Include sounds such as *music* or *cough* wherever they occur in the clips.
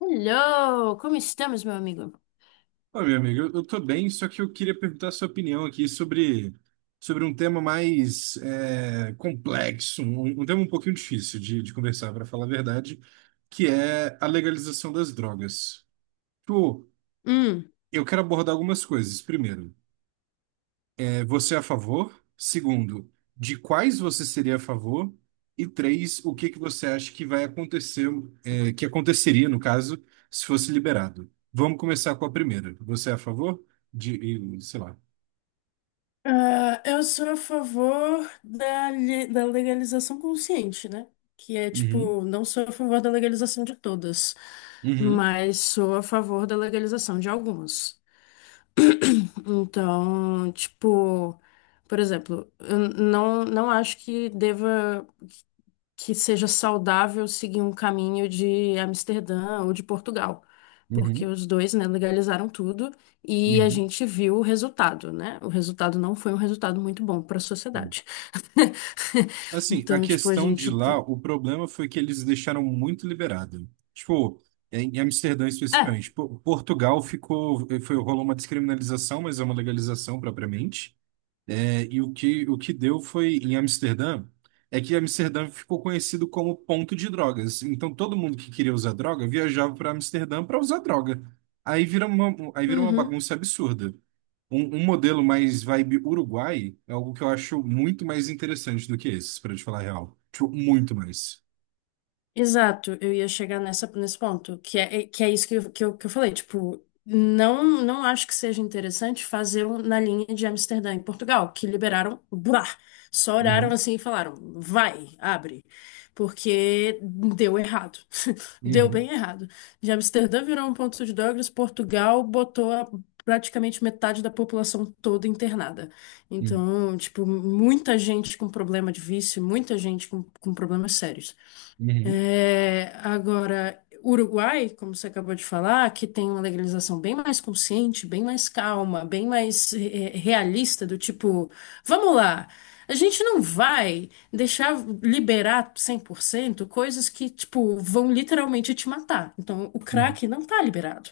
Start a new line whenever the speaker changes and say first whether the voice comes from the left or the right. left: Hello, como estamos, meu amigo?
right: Ô, meu amigo, eu tô bem, só que eu queria perguntar a sua opinião aqui sobre um tema mais complexo, um tema um pouquinho difícil de conversar, para falar a verdade, que é a legalização das drogas. Tipo,
left: Hum,
right: eu quero abordar algumas coisas. Primeiro, você é a favor? Segundo, de quais você seria a favor? E três, o que que você acha que vai acontecer, que aconteceria, no caso, se fosse liberado? Vamos começar com a primeira. Você é a favor? De, e, sei lá.
left: Ah, eu sou a favor da legalização consciente, né? Que é
right: Uhum,
left: tipo, não sou a favor da legalização de todas,
right: uhum,
left: mas sou a favor da legalização de algumas. Então, tipo, por exemplo, eu não acho que deva. Que seja saudável seguir um caminho de Amsterdã ou de Portugal, porque
right: uhum,
left: os dois, né, legalizaram tudo e a
right: uhum,
left: gente viu o resultado, né? O resultado não foi um resultado muito bom para a
right: uhum.
left: sociedade. *laughs*
right: Assim, a
left: Então, tipo, a
right: questão de
left: gente
right: lá,
left: tem.
right: o problema foi que eles deixaram muito liberado. Tipo, em Amsterdã
left: É.
right: especificamente. Po- Portugal ficou, foi, rolou uma descriminalização, mas é uma legalização propriamente. E o que deu foi em Amsterdã, é que Amsterdã ficou conhecido como ponto de drogas. Então todo mundo que queria usar droga viajava para Amsterdã para usar droga. Aí vira uma
left: Uhum.
right: bagunça absurda. Um modelo mais vibe Uruguai é algo que eu acho muito mais interessante do que esse, para te falar a real. Tipo, muito mais.
left: Exato, eu ia chegar nessa, nesse ponto, que é isso que eu falei, tipo, não acho que seja interessante fazer um na linha de Amsterdã em Portugal, que liberaram, buá, só olharam
right: Uhum,
left: assim e falaram, vai, abre, porque deu errado, *laughs* deu
right: uhum,
left: bem errado. De Amsterdã virou um ponto de drogas, Portugal botou a- praticamente metade da população toda internada.
right: uhum,
left: Então, tipo, muita gente com problema de vício, muita gente com problemas sérios.
right: uhum,
left: É, agora, Uruguai, como você acabou de falar, que tem uma legalização bem mais consciente, bem mais calma, bem mais realista, do tipo, vamos lá, a gente não vai deixar liberar 100% coisas que, tipo, vão literalmente te matar. Então, o
right: uhum,
left: crack não tá liberado.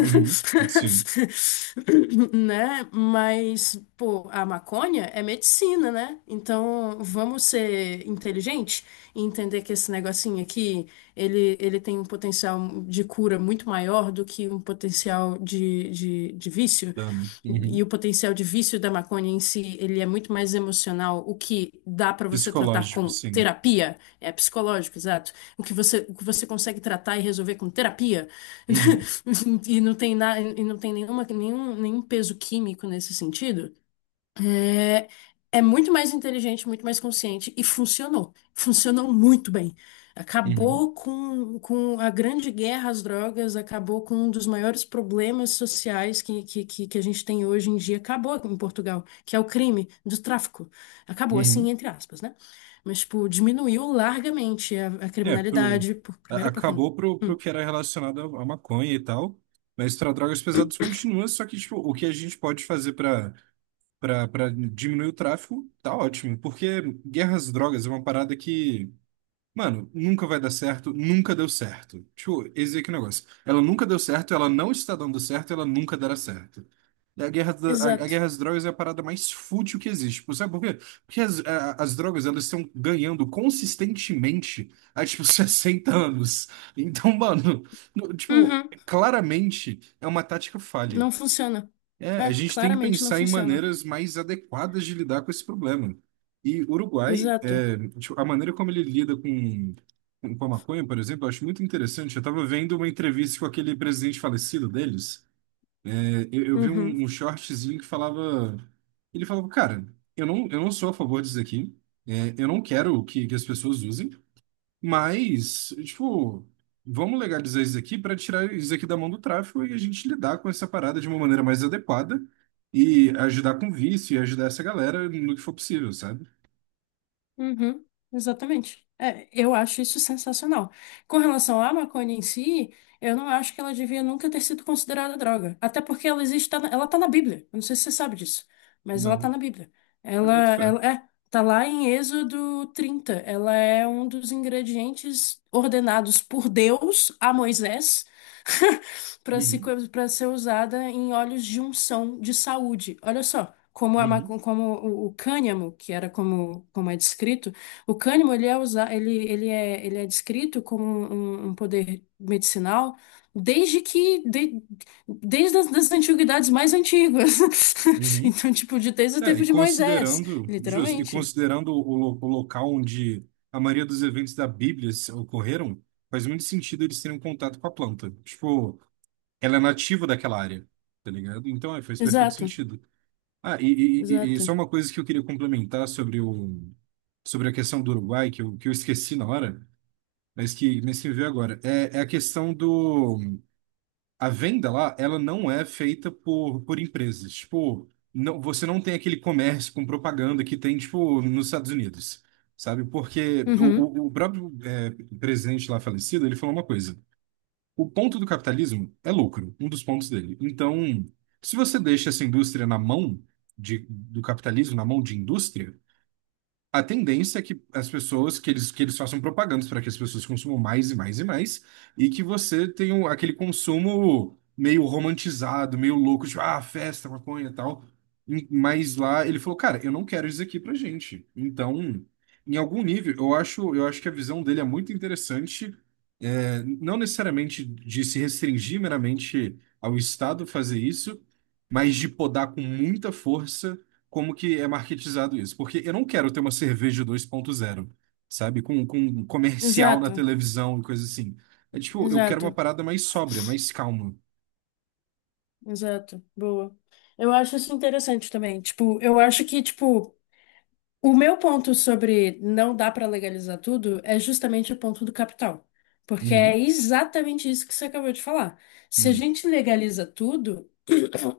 right: uhum. Sim,
left: Né? Mas, pô, a maconha é medicina, né? Então, vamos ser inteligentes? E entender que esse negocinho aqui, ele tem um potencial de cura muito maior do que um potencial de vício.
right: dano.
left: E
right: Uhum.
left: o potencial de vício da maconha em si, ele é muito mais emocional, o que dá para você tratar
right: Psicológico,
left: com
right: sim.
left: terapia, é psicológico, exato. O que você consegue tratar e resolver com terapia,
right: Uhum,
left: *laughs* e não tem nada, e não tem nenhum peso químico nesse sentido. É muito mais inteligente, muito mais consciente e funcionou. Funcionou muito bem.
right: uhum,
left: Acabou com a grande guerra às drogas, acabou com um dos maiores problemas sociais que a gente tem hoje em dia. Acabou em Portugal, que é o crime do tráfico. Acabou, assim,
right: uhum.
left: entre aspas, né? Mas, tipo, diminuiu largamente a
right: É, pro,
left: criminalidade. Por-
right: a-
left: primeiro, porque.
right: acabou pro, pro que era relacionado à à maconha e tal, mas para drogas pesadas continua, só que tipo, o que a gente pode fazer para diminuir o tráfico tá ótimo, porque guerras às drogas é uma parada que. Mano, nunca vai dar certo, nunca deu certo. Tipo, esse aqui é o negócio. Ela nunca deu certo, ela não está dando certo, ela nunca dará certo. A guerra, da- a
left: Exato.
right: guerra às drogas é a parada mais fútil que existe. Tipo, sabe por quê? Porque as, a- as drogas, elas estão ganhando consistentemente há, tipo, *laughs* 60 anos. Então, mano, no- tipo,
left: Uhum,
right: claramente é uma tática falha.
left: não funciona.
right: É, a
left: É,
right: gente tem que
left: claramente não
right: pensar em
left: funciona.
right: maneiras mais adequadas de lidar com esse problema. E o Uruguai,
left: Exato.
right: é, tipo, a maneira como ele lida com a maconha, por exemplo, eu acho muito interessante. Eu estava vendo uma entrevista com aquele presidente falecido deles. É, eu vi
left: Uhum.
right: um, um shortzinho que falava. Ele falava, cara, eu não sou a favor disso aqui. É, eu não quero que as pessoas usem. Mas, tipo, vamos legalizar isso aqui para tirar isso aqui da mão do tráfico e a gente lidar com essa parada de uma maneira mais adequada e ajudar com vício e ajudar essa galera no que for possível, sabe?
left: Uhum, exatamente. É, eu acho isso sensacional. Com relação à maconha em si, eu não acho que ela devia nunca ter sido considerada droga. Até porque ela existe, tá na- ela tá na Bíblia. Eu não sei se você sabe disso, mas ela tá
right: Não,
left: na Bíblia.
right: eu boto fé.
left: Tá lá em Êxodo 30. Ela é um dos ingredientes ordenados por Deus a Moisés para se,
right: Uhum,
left: para ser usada em óleos de unção de saúde. Olha só, como, a,
right: uhum,
left: maco- como o cânhamo, que era como, como é descrito, o cânhamo ele é, usa, ele, ele é descrito como um poder medicinal desde que de- desde as das antiguidades mais antigas. *laughs*
right: uhum.
left: Então, tipo, de, desde o
right: É, e
left: tempo de Moisés,
right: considerando, justo, e
left: literalmente.
right: considerando o, lo- o local onde a maioria dos eventos da Bíblia se- ocorreram, faz muito sentido eles terem contato com a planta. Tipo, ela é nativa daquela área, tá ligado? Então, é, faz perfeito
left: Exato,
right: sentido. Ah, e só
left: exato.
right: uma coisa que eu queria complementar sobre o, sobre a questão do Uruguai, que eu esqueci na hora, mas mas que me veio agora. É, é a questão do... A venda lá, ela não é feita por empresas. Tipo, não, você não tem aquele comércio com propaganda que tem, tipo, nos Estados Unidos, sabe? Porque o,
left: Uhum,
right: o próprio é, presidente lá falecido, ele falou uma coisa. O ponto do capitalismo é lucro, um dos pontos dele. Então, se você deixa essa indústria na mão de, do capitalismo, na mão de indústria, a tendência é que as pessoas, que eles façam propagandas para que as pessoas consumam mais e mais e mais, e que você tenha um- aquele consumo meio romantizado, meio louco, tipo, ah, festa, maconha e tal. E- Mas lá ele falou, cara, eu não quero isso aqui pra gente. Então, em algum nível, eu acho que a visão dele é muito interessante, é, não necessariamente de se restringir meramente ao Estado fazer isso, mas de podar com muita força como que é marketizado isso, porque eu não quero ter uma cerveja 2.0, sabe, com um comercial na
left: exato,
right: televisão e coisa assim. É tipo, eu quero uma
left: exato.
right: parada mais sóbria, mais calma.
left: Exato, boa. Eu acho isso interessante também. Tipo, eu acho que, tipo, o meu ponto sobre não dá pra legalizar tudo é justamente o ponto do capital. Porque
right: Uhum,
left: é exatamente isso que você acabou de falar. Se a
right: uhum.
left: gente legaliza tudo,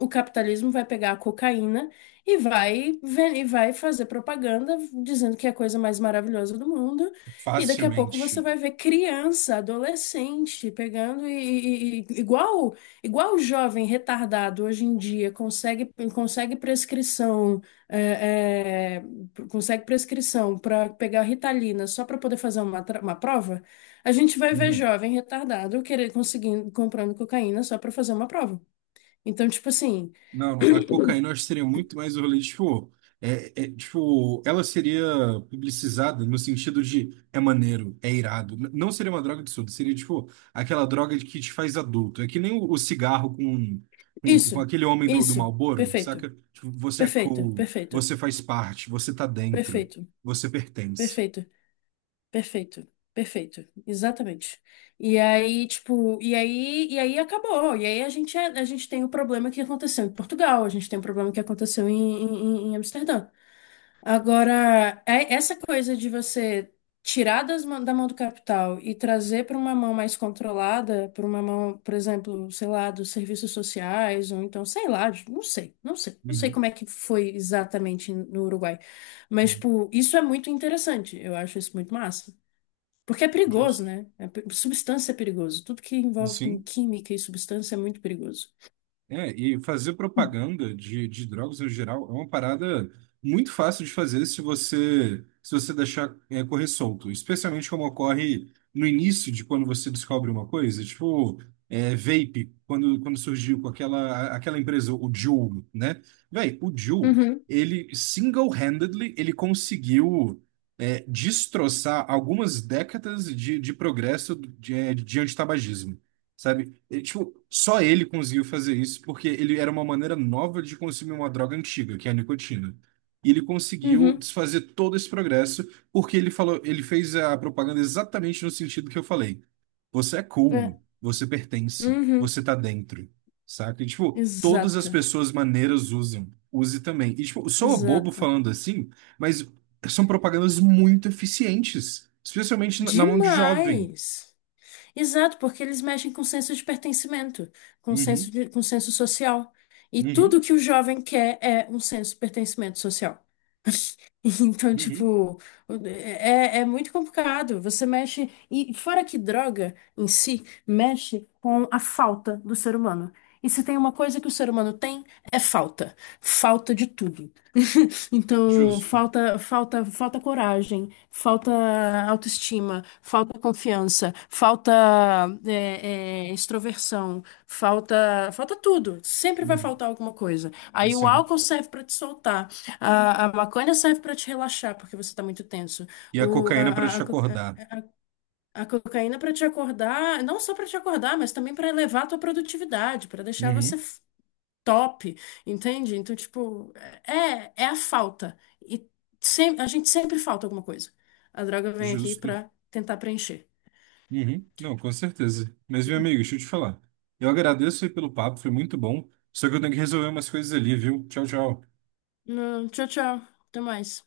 left: o capitalismo vai pegar a cocaína e vai fazer propaganda dizendo que é a coisa mais maravilhosa do mundo. E daqui a pouco você
right: Facilmente.
left: vai ver criança, adolescente pegando igual igual o jovem retardado hoje em dia consegue consegue prescrição é, é, consegue prescrição para pegar Ritalina só para poder fazer uma prova. A gente vai ver jovem retardado querer conseguindo comprando cocaína só para fazer uma prova. Então, tipo assim,
right: Não, não, a cocaína eu acho que seria muito mais o rolê, tipo, tipo, ela seria publicizada no sentido de é maneiro, é irado. N- Não seria uma droga de surdo, seria tipo aquela droga de que te faz adulto. É que nem o, o cigarro com, com
left: Isso,
right: aquele homem do, do
left: isso,
right: Marlboro, saca?
left: perfeito,
right: Tipo, você é
left: perfeito,
right: cool,
left: perfeito,
right: você faz parte, você tá dentro,
left: perfeito,
right: você pertence.
left: perfeito, perfeito, perfeito, exatamente. E aí, tipo, e aí acabou. E aí a gente, é, a gente tem o problema que aconteceu em Portugal, a gente tem o problema que aconteceu em, em Amsterdã. Agora, essa coisa de você tirar da mão do capital e trazer para uma mão mais controlada, para uma mão, por exemplo, sei lá, dos serviços sociais, ou então, sei lá, de- não sei como
right: Uhum,
left: é que foi exatamente no Uruguai. Mas,
right: uhum.
left: tipo, isso é muito interessante, eu acho isso muito massa. Porque é perigoso,
right: Justo.
left: né? É pe- substância é perigoso. Tudo que envolve com
right: Sim.
left: química e substância é muito perigoso.
right: É, e fazer propaganda de drogas no geral é uma parada muito fácil de fazer se você deixar é, correr solto, especialmente como ocorre no início de quando você descobre uma coisa, tipo é, vape, quando surgiu com aquela, aquela empresa, o Juul, né? Véi, o Juul,
left: Uhum,
right: ele single-handedly, ele conseguiu é, destroçar algumas décadas de progresso de antitabagismo. Sabe? E, tipo, só ele conseguiu fazer isso porque ele era uma maneira nova de consumir uma droga antiga, que é a nicotina. E ele conseguiu
left: uhum,
right: desfazer todo esse progresso porque ele falou, ele fez a propaganda exatamente no sentido que eu falei. Você é cool,
left: é,
right: você pertence,
left: uhum,
right: você tá dentro, saca? E, tipo, todas as
left: exato,
right: pessoas maneiras usam, use também. E, tipo, sou bobo
left: exato.
right: falando assim, mas são propagandas muito eficientes, especialmente na mão de jovem.
left: Demais! Exato, porque eles mexem com o senso de pertencimento, com o senso
right: Uhum,
left: de, com o senso social. E
right: uhum,
left: tudo que o jovem quer é um senso de pertencimento social. *laughs* Então,
right: uhum.
left: tipo, é, é muito complicado. Você mexe. E fora que droga em si mexe com a falta do ser humano. E se tem uma coisa que o ser humano tem, é falta. Falta de tudo. Então,
right: Justo.
left: falta coragem, falta autoestima, falta confiança, falta extroversão, falta, falta tudo. Sempre vai
right: Uhum.
left: faltar alguma coisa. Aí o
right: Sim.
left: álcool serve para te soltar, a maconha serve para te relaxar porque você está muito tenso.
right: E a
left: O,
right: cocaína para te
left: a co-
right: acordar.
left: A cocaína para te acordar, não só para te acordar, mas também para elevar a tua produtividade, para deixar você
right: Uhum.
left: top, entende? Então, tipo, é, é a falta. E sem, a gente sempre falta alguma coisa. A droga vem aqui
right: Justo.
left: pra tentar preencher.
right: Uhum. Não, com certeza. Mas, meu amigo, deixa eu te falar. Eu agradeço aí pelo papo, foi muito bom. Só que eu tenho que resolver umas coisas ali, viu? Tchau, tchau.
left: Não, tchau, tchau. Até mais.